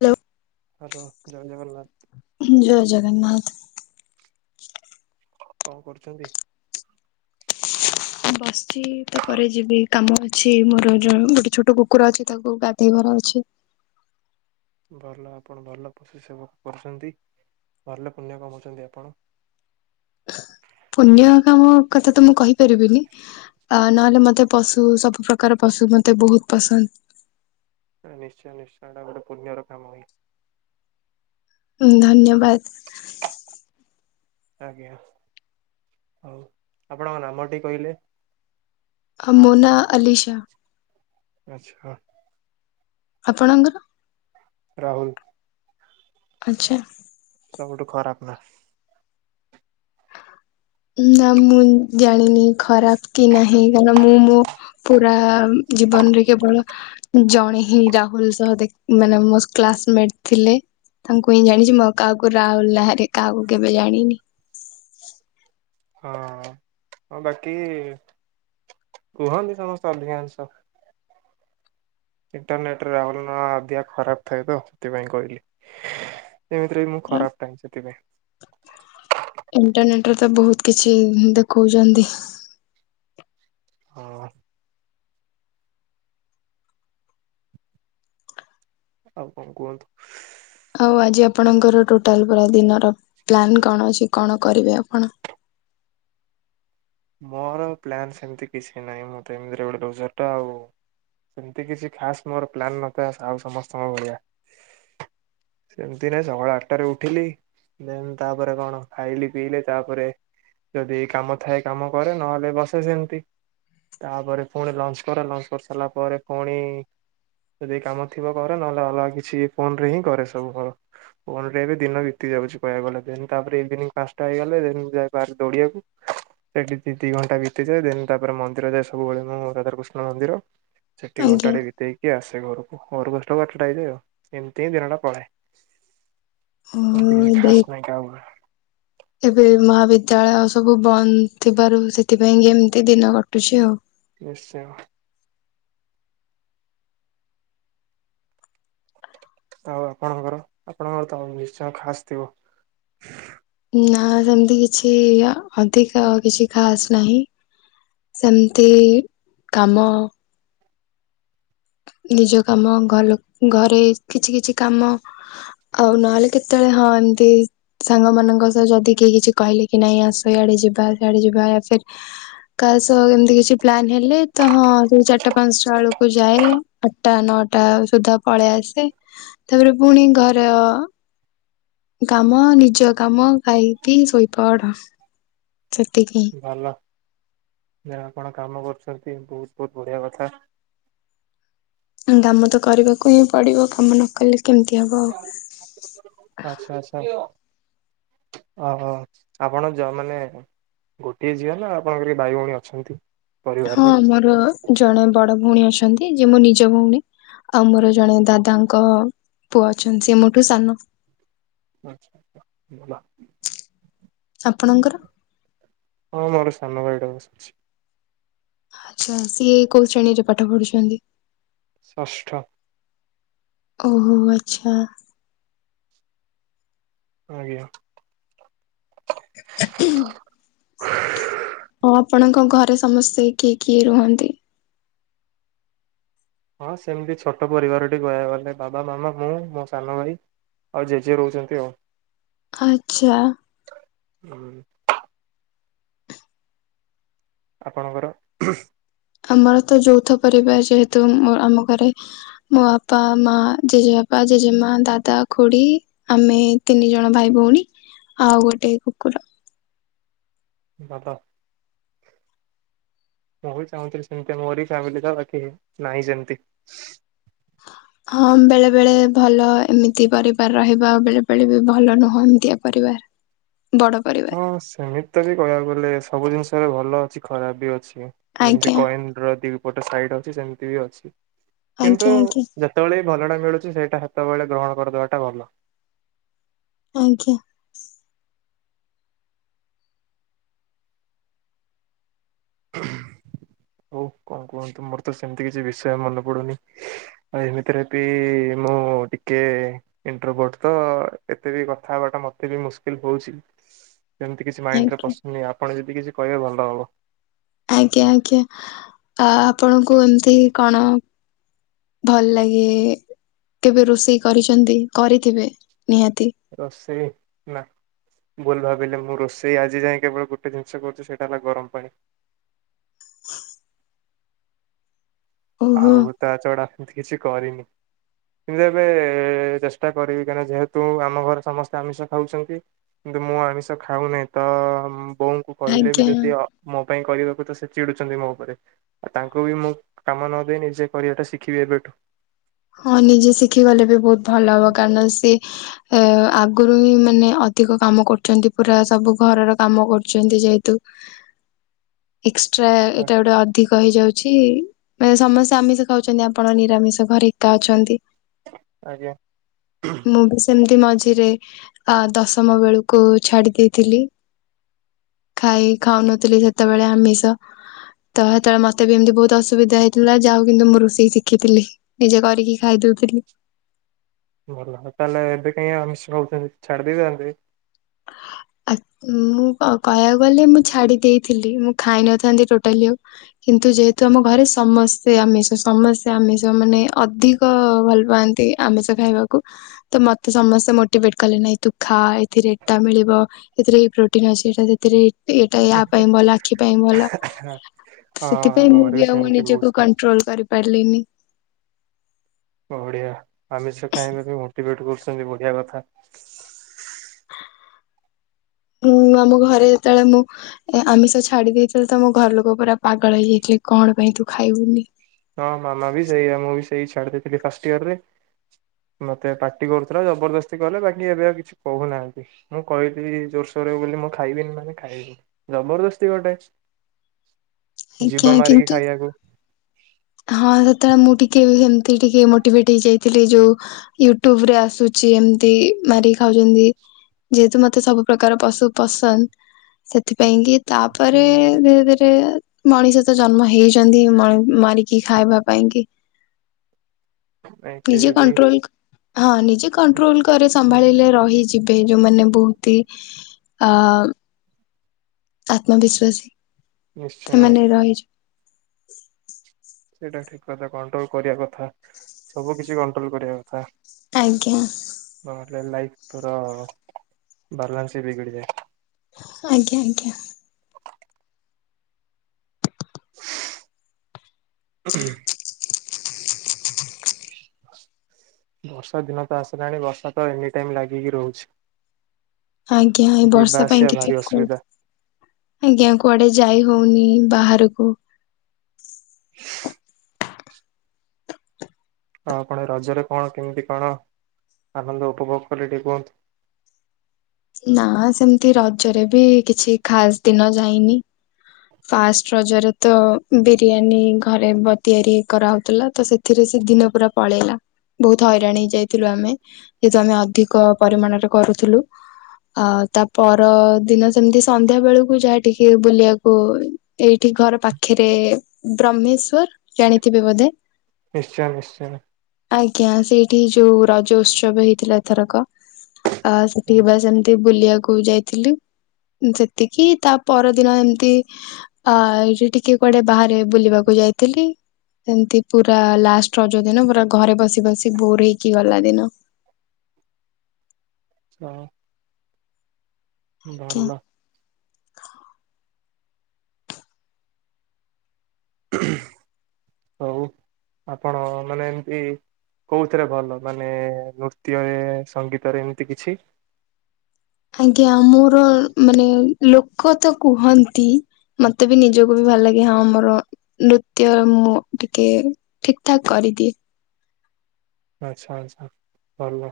Hello hello ଜୟ ଜଗନ୍ନାଥ। ଜୟ ଜଗନ୍ନାଥ। କଣ କରୁଛନ୍ତି? ବସିଛି ତାପରେ ଯିବି କାମ ଅଛି ମୋର ଯୋଉ ଗୋଟେ ଛୋଟ କୁକୁର ଅଛି ତାକୁ ଗାଧେଇବାର ଅଛି ହ [inaudible] [inaudible] ଭଲ ଆପଣ ଭଲ ପଶୁ ସେବା କରୁଛନ୍ତି। ଭଲ ପୁଣ୍ୟ କମଉଛନ୍ତି ଆପଣ ପୁଣ୍ୟ କାମ କଥା ତ ମୁଁ କହିପାରିବିନି ଅ ନହେଲେ ମତେ ପଶୁ ସବୁପ୍ରକାର ପଶୁ ମତେ ବହୁତ ପସନ୍ଦ। [inaudible] ନିଶ୍ଚୟ ନିଶ୍ଚୟ ଏଇଟା ଗୋଟେ ପୁଣ୍ୟର କାମ ହୁଏ। ଧନ୍ୟବାଦ। ଆଜ୍ଞା ହଉ ଆପଣଙ୍କ ନାମଟି କହିଲେ? ମୋ ନାଁ ଅଲିଶା। ଆଚ୍ଛା। ଆପଣଙ୍କର? ରାହୁଲ। ଆଚ୍ଛା। ସବୁଠୁ ଖରାପ ନା? ନା ମୁଁ ଜାଣିନି ଖରାପ କି ନାହିଁ କାର ମୁଁ ମୋ ପୁରା। ଜୀବନରେ କେବଳ ଜଣେ ହିଁ ରାହୁଲ ସହ ମାନେ ମୋ କ୍ଲାସମେଟ ଥିଲେ। ତାଙ୍କୁ ହିଁ ଜାଣିଛି ମୋ କାହାକୁ ରାଉଲ ନାଁରେ କାହାକୁ କେବେ ଜାଣିନି ହଁ ବାକି କହନ୍ତି ସମସ୍ତେ ଅଧିକାଂଶ ଇଣ୍ଟରନେଟରେ ରାହୁଲ ନ ଅଧ ଖରାପ ଥାଏ ତ ସେଥିପାଇଁ କହିଲି ଏମିତିରେ ବି ମୁଁ ଖରାପ ଟାହି ସେଥିପାଇଁ ଇଣ୍ଟରନେଟ ରେ ତ ବହୁତ କିଛି ଦେଖଉଛନ୍ତି। ହଁ। ଆଉ କଣ କୁହନ୍ତୁ? ହଉ ଆଜି ଆପଣ ଆପଣଙ୍କର ଟୋଟାଲ ପୁର ଦିନର ପ୍ଲାନ୍ କଣ ଅଛି କଣ କରିବେ ଆପଣ? ମୋର ପ୍ଲାନ୍ ସେମିତି କିଛି ନାହିଁ ମଁ ଏମିତି ଗୋଟେଡର ଟା ଆଉ। ସେମିତି କିଛି ଖାସ୍ ମୋର ପ୍ଲାନ ନଥାଏ ଆଉ ସମସ୍ତଙ୍କ ଭଳିଆ ସେମତି ନାାଇଁ ସକାଳ ଆଠଟାରେ ଉଠିଲି ଦେନ୍ ତାପରେ କଣ ଖାଇଲି ପିଇଲେ ତାପରେ ଯଦି କାମ ଥାଏ। କାମ କରେ ନହେଲେ ବସେ ସେମତି ତାପରେ ପୁଣି ଲଞ୍ଚ କର ଲଞ୍ଚ କରି ସାରିଲା ପରେ ପୁଣି ଯଦି କାମ ଥିବ କରେ ନହେଲେ ଅଲଗା କିଛି ଫୋନ ରେ ହିଁ କରେ ସବୁ କ ଫୋନ ରେ ଏ ବି ଦିନ ବିତି ଯାଏ କହିବାକୁ ଗଲେ ତାପରେ ଇଭିି ପାଞ୍ଚଟା ହେଇଗ ଯ ଦୌିବାକୁ ସେଠିି ଦି ଘଣ୍ଟା ବିତିଯାଏ ଦେନ ତାପରେ ମନ୍ଦିର ଯାଏ ସବୁବେଳେ ମୁଁ ରାଧାକୃଷ୍ଣ ମନ୍ଦିର ସେଠି ଆଜ୍ଞା ଘଣ୍ଟାଟେ ବିତେଇକି ଆସ ଘରକୁ ଆସିଲା ବେଳେକୁ ଆଠଟା ହେଇଯାଏ ଆଉ ଏମିତିଁ ଦିନ ଟା କଳ ଏମିତି କିଛି ଏବେ ଖାସ ନାଇଁ କାହାକୁରେ ଏବେ ମହାବିଦ୍ୟାଳୟ ସବୁ ବନ୍ଦ ଥିବାରୁ ସେଥିପାଇଁ କି ଏମିତି ଦିନ କଟୁଛି ଆଉ। ନିଶ୍ଚୟ। ଆଉ ଆପଣଙ୍କର ଆପଣଙ୍କର ତ ନିଶ୍ଚୟ ଖାସ ଥିବ ନା ସେମିତି କିଛି ଅଧିକ କିଛି ଖାସ୍ ନାହିଁ। ସେମତି କାମ ନିଜ କାମ ଘ ଘରେ କିଛି କିଛି କାମ ଆଉ ନହେଲେ କେତେବେଳେ ହଁ ଏମିତି ସାଙ୍ଗ ମାନଙ୍କ ସହ ଯଦି କେହି କିଛି କହିଲେ କି ନାଇଁ ଆସ ଇଆଡେ ଯିବା ସେଆଡେ ଯିବା କାହା ସହ କେମତି କିଛି ପ୍ଲାନ ହେଲେ ତ ହଁ ସେ ଚାରିଟା ପାଞ୍ଚଟା ବେଳକୁ ଯାଏ। ଆଠଟା ନଅଟା ସୁଦ୍ଧା ପଳେଇ ଆସେ ତାପରେ ପୁଣି ଘରେ କାମ ନିଜ କାମ ଖାଇକି ଶୋଇପଡ ସେତିିକି ଭଲ। ଆପଣ କାମ କରୁଛନ୍ତି ବହୁତ ବହୁତ ବଢିଆ କଥା। କାମ ତ କରିବାକୁ ହିଁ ପଡିବ କାମ ନ କଲେ କେମିତି ହବ ଆଉ ଆଚ୍ଛା ଆଚ୍ଛା। ଓ ଆପଣ ଯ ମାନେ ଗୋଟିଏ ଝିଅ ନା ଆପଣଙ୍କର ଭାଇ ଭଉଣୀ ଅଛନ୍ତି? ହଁ ପରିବାରରେ ମୋର ଜଣେ ବଡ ଭଉଣୀ ଅଛନ୍ତି, ଯେ ମୋ ନିଜ ଭଉଣୀ ଆଉ ମୋର ଜଣେ ଦାଦାଙ୍କ ପୁଅ ଅଛନ୍ତି, ସେ ମୋ ଠୁ ସାନ। ଆଚ୍ଛା ଭଲ। ଆପଣଙ୍କର। ହଁ ମୋର ସାନ ଭାଇ ଏଇଠେ ବସିଛି। ଆଚ୍ଛା ସିଏ କୋଉ ଶ୍ରେଣୀରେ ପାଠ ପଢୁଛନ୍ତି? ଷଷ୍ଠ। ଓହୋ ଆଚ୍ଛା। ଆଜ୍ଞା। ଓ ଆପଣଙ୍କ ଘରେ ସମସ୍ତେ କିଏ କିଏ ରୁହନ୍ତି? ହଁ ସେମିତି ଛୋଟ ପରିବାରଟି କହିବାକୁ ଗଲେ ବାବା, ମାମା, ମୁଁ, ମୋ ସାନ ଭାଇ। ଆଉ ଜେଜେ ରହୁଛନ୍ତି ଆଉ। ଆଚ୍ଛା। ହୁଁ। ଆପଣଙ୍କର। ଆମର ତ ଯୌଥ ପରିବାର ଯେହେତୁ ଉଁ ମୋ ଆମ ଘରେ ମୋ ବାପା, ମା, ଜେଜେବାପା। ଜେଜେମାଁ, ଦାଦା, ଖୁଡି ଆମେ ତିନି ଜଣ ଭାଇ ଭଉଣୀ। ଆଉ ଗୋଟେ କୁକୁର। ବାବା। ମୁଁ ବି ଚାହୁଁଥିଲି ସେମିତିଆ ମୋରି ଫ୍ୟାମିଲି ତ ବାକି ନାହିଁ ସେମିତି। ହଁ ବେଳେବେଳେ ଭଲ ଏମିତି ପରିବାର ରହିବା ବେଳେବେଳେ ବି ଭଲ ନୁହଁ ଏମିତିଆ ପରିବାର। [inaudible] ବଡ ପରିବାର ହଁ ସେମିତି ବି କହିବାକୁ ଗଲେ ସବୁ ଜିନିଷରେ ଭଲ ଅଛି ଖରାପ ବି ଅଛି। ହଁ ଯେମିତି ଆଜ୍ଞା କଏନ ର ଦି ପଟ ସାଇଡ୍ ଅଛି ସେମିତି ବି ଅଛି। କିନ୍ତୁ ଆଜ୍ଞା ଆଜ୍ଞା ଯେତେବେଳେ ଭଲ ଟା ମିଳୁଛି ସେଇଟା ସେତେବେଳେ ଗ୍ରହଣ କରିଦବାଟା ଭଲ। ଆଜ୍ଞା। ହଉ କଣ କୁହନ୍ତୁ? ମୋର ତ ସେମିତି କିଛି ବିଷୟ ମନେ ପଡୁନି ଆଉ ଏମିତିରେ ବି। ମୁଁ ଟିକେ ଇଣ୍ଟ୍ରୋଭଟ ତ ଆ ଏତେ ବି କଥା ହବା ଟା ମତେ ବି ମୁସ୍କିଲ ହଉଛି। ସେମିତି କିଛି ମାଇଣ୍ଡରେ ଆଜ୍ଞା ପସୁନି ଆପଣ ଯଦି କିଛି କହିବେ ଭଲ ହବ। ଆଜ୍ଞା ଆଜ୍ଞା ଆ ଆପଣଙ୍କୁ ଏମିତି କଣ? ଭଲ ଲାଗେ କେବେ ରୋଷେଇ କରିଛନ୍ତି କରିଥିବେ? ନିହାତି ରୋଷେଇ ନା। ଭୁଲ ଭାବିଲେ ମୁଁ ରୋଷେଇ ଆଜି ଯାଏଁ କେବଳ ଗୋଟେ ଜିନିଷ କରିଛି ସେଇଟା ହେଲା ଗରମ ପାଣି। ଓହୋ ଆଉ ତା ଛଡା ଏମିତି କିଛି କରିନି। କିନ୍ତୁ ଏବେ ଚେଷ୍ଟା କରିବି କାହିଁକିନା ଯେହେତୁ ଆମ ଘରେ ସମସ୍ତେ ଆମିଷ ଖାଉଛନ୍ତି। ମୁଁ ଆମିଷ ଖାଉନାହି ତ ଉଁ। ବୋଉଙ୍କୁ କହିଲେ ବି ଆଜ୍ଞା ଯଦି ଅ ମୋ ପାଇଁ କରିବାକୁ ତ ସେ ଚିଡୁଛନ୍ତି ମୋ ଉପରେ ଆଉ ତାଙ୍କୁ ବି ମୁଁ। କାମ ନ ଦେଇ ନିଜେ କରିବାଟା ଶିଖିବି ଏବେଠୁ। ହଁ ନିଜେ ଶିଖି ଗଲେ ବି ବହୁତ ଭଲ ହବ କାରଣ ସେ ଅ। ଆଗରୁ ହିଁ ମାନେ ଅଧିକ କାମ କରୁଛନ୍ତି ପୁରା ସବୁ ଘରର କାମ କରୁଛନ୍ତି ଯେହେତୁ। ଏକ୍ସଟ୍ରା ଏଇଟା ଗୋଟେ ଅଧିକ ହେଇଯାଉ ଛି ମାନେ ସମସ୍ତେ ଆମିଷ ଖାଉଛନ୍ତି ଆପଣ ନିରାମିଷ ଘରେ ଏକା ଅଛନ୍ତି। ଆଜ୍ଞା ମୁଁ ବି ସେମିତି ମ ମଝିରେ ଆ ଦଶମ ବେଳକୁ ଛାଡି ଦେଇଥିଲି। ଖାଇ ଖାଉନଥିଲି ସେତେବେଳେ ଆମିଷ। ତ ସେତେବେଳେ ମତେ ବି ଏମିତି ବହୁତ ଅସୁବିଧା ହେଇଥିଲା ଯାହା ହଉ କିନ୍ତୁ ମୁଁ ରୁଷେଇ ଶିଖିଥିଲି। ନିଜେ କରିକି ଖାଇଦଉଥିଲି। ଭଲ ତାହେଲେ ଏବେ କାଇଁ ଆମିଷ ଖାଉଛନ୍ତି ଛାଡି ଦେଇଥାନ୍ତେ? ଆ ମୁଁ କହିବାକୁ ଗଲେ ମୁଁ ଛାଡି ଦେଇଥିଲି ମୁଁ ଖାଇନଥାନ୍ତି ଟୋଟାଲି ଆଉ। କିନ୍ତୁ ଯେହେତୁ ଆମ ଘରେ ସମସ୍ତେ ଆମିଷ ସମସେ ଆମିଷ ମାନେ ଅଧିକ ଭଲ ପାଆନ୍ତି। ଆମିଷ ଖାଇବାକୁ ତ ମତେ ସମସ୍ତେ ମୋଟିଭେଟ କଲେ ନାଇଁ ତୁ ଖା ଏଥିରେ ଏଟା ମିଳିବ ଏଥିରେ ପ୍ରୋଟିନ ଅଛି ତ ସେଥିରେ ଏଇଟା ୟା ପାଇଁ ଭଲ ଆଖି ପାଇଁ ଭଲ। ହଁ ସେଥିପାଇଁ ଆମ ମୁଁ ଘରେ ବି ଆଉ ସେମିତି ନିଜକୁ ବହୁତ କଣ୍ଟ୍ରୋଲ କରିପାରିଲିନି। ବଢିଆ ଆମିଷ ଖାଇବା ପାଇଁ ମୋଟିଭେଟ କରୁଛନ୍ତି ବଢିଆ କଥା। [inaudible] ମୁଁ ଆମ ଘରେ ଯେତେବେଳେ ମୁଁ ଆମିଷ ଛାଡି ଦେଇେଇଥିଲି ତ ମୋ ଘରଲୋକ ପୁରା ପାଗଳ ହେଇଯାଇଥିଲେ। କି କଣ ପାଇଁ ତୁ ଖାଇବୁନି? ହଁ ମାମା ବି ସେଇ ମୁଁ ବି ସେଇ ଛାଡି ଦେଇେଇଥିଲି ଫାଷ୍ଟି ଇୟର ରେ ମତେ ପାଟି କରୁଥିଲା ଜବରଦସ୍ତି କଲେ ବାକି ଏବେ ଆଉ କିଛି କହୁନାହାନ୍ତି ମୁଁ କହିଲି ଜୋରସେ ବୋଲି ମୁଁ ଖାଇବିନି ମାନେ ଖାଇବିନି ଜବରଦସ୍ତି ଗୋଟେ ଆଜ୍ଞା ଜୀବ ମାରିକି କିନ୍ତୁ ଖାଇବାକୁ ହଁ ସେତେବେଳେ ମୁଁ ଟିକେ ସେମତି ଟିକେ ମୋଟିଭେଟ ହେଇଯାଇଥିଲି ଯୋଉ ୟୁଟ୍ୟୁବରେ ଆସୁଛି ଯେମିତି ମାରିକି ଖାଉଛନ୍ତି। ଯେହେତୁ ମତେ ସବୁ ପ୍ରକାର ପଶୁ ପସନ୍ଦ ସେଥିପାଇଁ କି? ତାପରେ ହୁଁ ଧୀରେ ଧୀରେ ମଣିଷ ତ ଜନ୍ମ ହେଇଛନ୍ତି ମଣି ମାରିକି ଖାଇବା ପାଇଁ କି ନିଜେ ଫିର ବି କଟ୍ରୋଲ ହଁ ନି ଯିଏ କଣ୍ଟ୍ରୋଲ କରେ ସମ୍ଭାଳିଲେ ରହିଯିବେ ଯୋଉମାନେ ବହୁତ ଆମେ ଆତ୍ମବିଶ୍ଵାସୀ ନିଶ୍ଚୟ ସେମାନେ ରହିଛି।। ସେଇଟା ଠିକ କଥା କଣ୍ଟ୍ରୋଲ କରିବା କଥା ସବୁ କିଛି କଣ୍ଟ୍ରୋଲ କରିବା କଥା। ଆଜ୍ଞା ନହେଲେ ଲାଇଫି ପୁରା ବାଲାନ୍ସ ହିଁ ବିଗିଡିଯାଏ। ଆଜ୍ଞା ଆଜ୍ଞା। ଶୁଉଁ ହୁଁ ହୁଁ। ହ [inaudible] ବର୍ଷା ଦିନ ତ ଆସିଲାଣି ବର୍ଷା ତ ଏନି ଟାଇମ ଲାଗିକି ରହୁଛି। ଆଜ୍ଞା ଏ ଯିବା ବର୍ଷା ପାଇଁ ଆସିବା ଭାରି କେତେ କୁ ଅସୁବିଧା ଆଜ୍ଞା କୁଆଡେ ଯାଇ ନୋଉନି ବାହାରକୁ [inaudible] ଆଉ ଆପଣ ରଜରେ କଣ କେମିତି କଣ ଆନନ୍ଦ ଉପଭୋଗ କଲେ ଟିକେ କୁହନ୍ତୁ? [inaudible] ନା ସେମିତି ରଜରେ ବି କିଛି ଖାସ ଦିନ ଯାଇନି। ଫାଷ୍ଟ ରଜରେ ତ ବିରିୟାନୀ ଘରେ ବ ତିଆରି କରାହେଉ ଥିଲା ତ ସେଥିରେ ଦି ଦିନ ପୁରା ପଳେଇଲା। ବହୁତ ହଇରାଣ ହେଇ ଯାଇଥିଲୁ ଆମେ ଯେହେତୁ ଆମେ ଅଧିକ ପରିମାଣରେ କରୁଥିଲୁ। ଆଉ ତା ପର ଦିନ ସେମିତି ସନ୍ଧ୍ୟା ବେଳକୁ ଯାହା ଟିକେ ବୁଲିବାକୁ ଓ ଏଇଠି ଘର ପାଖରେ ବ୍ରହ୍ମେଶ୍ଵର ଜାଣିଥିବେ ବୋଧେ? ନିଶ୍ଚୟ ନିଶ୍ଚୟ। ଆଜ୍ଞା ସେଇଠି ଯୋଉ ରଜ ଉତ୍ସବ ହେଇଥିଲା ଏଥରକ। ଆ ସେଠିକି ବା ସେମିତି ବୁଲିବାକୁ ଯାଇଥିଲୁ ସେତିକି ତା ପରଦିନ ଏମିତି ଆଜୋଉ ଟିକେ କୁଆଡେ ବାହାରେ ବୁଲିବାକୁ ଯାଇଥିଲି। ସେମତି ପୁରା ଲାଷ୍ଟ ରକ ଦିନ ପୁରା ଘରେ ବସି ବସି ବୋର ହେଇକି ଗଲା ଦିନ। ହଁ। ଆଜ୍ଞା ଭଲ। ହଉ ଆପଣ ମାନେ ଏମିତି କୋଉଥିରେ ଭଲ ମାନେ ନୃତ୍ୟରେ ସଙ୍ଗୀତରେ ଏମିତି କିଛି? ଆଜ୍ଞା ମୋର ମାନେ ଲୋକ ତ କୁହନ୍ତି? ମତେ ବି ନିଜକୁ ବି ଭଲାଗେ ହଁ ମୋର ନୃତ୍ୟ ମୁଁ ଟିକେ ଠିକି ଠାକ୍ କରେ। ଯଦି ଆଛା ଆଛା ଭଲ।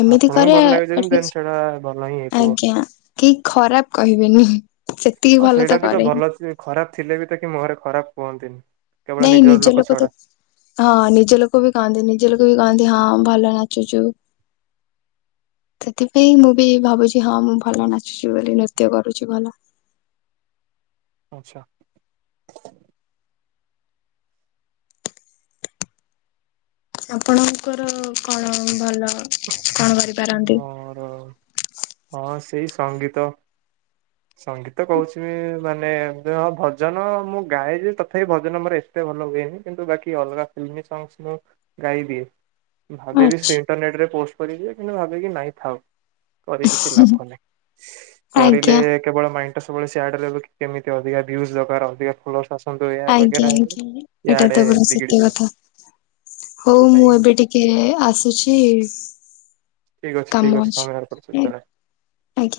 ଏମିତି ଆପଣଙ୍କୁ କରେ ଭଲ ଲାଗୁଛି ଦେନ୍ ଆଟଲିଷ୍ଟ ସେଟା ଭଲ ହିଁ ହେଇଥିବ। ଆଜ୍ଞା କେହି ଖରାପ କହିବେନି ସେତିକି ହଁ ଭଲ ସେଇଟା ବି ତ କରେ ହିଁ। ଭଲ ଖରାପ ଥିଲେ ବି ତ କି ମୁହଁରେ ଖରାପ କୁହନ୍ତିନି। କେବଳ ନାଇଁ ନିଜର ନିଜ ଲୋକ ଛଡା ତ ହଁ ନିଜ ଲୋକ ବି କାଆନ୍ତି ନିଜ ଲୋକ ବି କହନ୍ତି ହଁ ଭଲ ନାଚୁଛୁ। [unintelligible] ସେଥିପାଇଁ ମୁଁ ବି ଭାବୁଛି ହଁ ମୁଁ ଭଲ ନାଚୁଛି, ବୋଲି ନୃତ୍ୟ କରୁଛି ଭଲ। ଆଚ୍ଛା। ଆପଣଙ୍କର କଣ ଭଲ? କଣ କରିପାରନ୍ତି? ମର ହ ସେଇ ସଙ୍ଗୀତ ସଙ୍ଗୀତ କହୁଛି ମୁ ମାନେ ହଁ ଭଜନ ମୁଁ ଗାଏଛି ତଥାପି ଭଜନ ମୋର ଏତେ ଭଲ ହୁଏନି କିନ୍ତୁ ବାକି ଅଲଗା ଫ ସଂଙ୍ଗସ ନ ଗାଇବି ଭାବି ଆଚ୍ଛା ସେ ଇଣ୍ଟରନେଟରେ ପୋଷ୍ଟ କରି କିନ୍ତୁ ଭାକି ନାଇଁ ଥାଉ କରିି କିଛି ଲାଭ ନାହିଁ କରିଲେ ଆଜ୍ଞା କେବଳ ମାଇ ସବୁବେଳେ ସିଆଡ କେମିତି ଅଧିକା ଭ ଦକାରଧିକ ଫଲ ଆଜ୍ଞା ଆଜ୍ଞା ଏଇଟା ତ ପୁରା ସତ୍ୟ ବିଗିଡିଯିବ କଥା। ହଉ ମୁଁ ସେଥିପାଇଁ ଏବେ ଟିକେ ଆସୁଛି। ଠିକ ଅଛି ଠିକ ଅଛି ସମେ ଆ କରଛ। ଆଜ୍ଞା।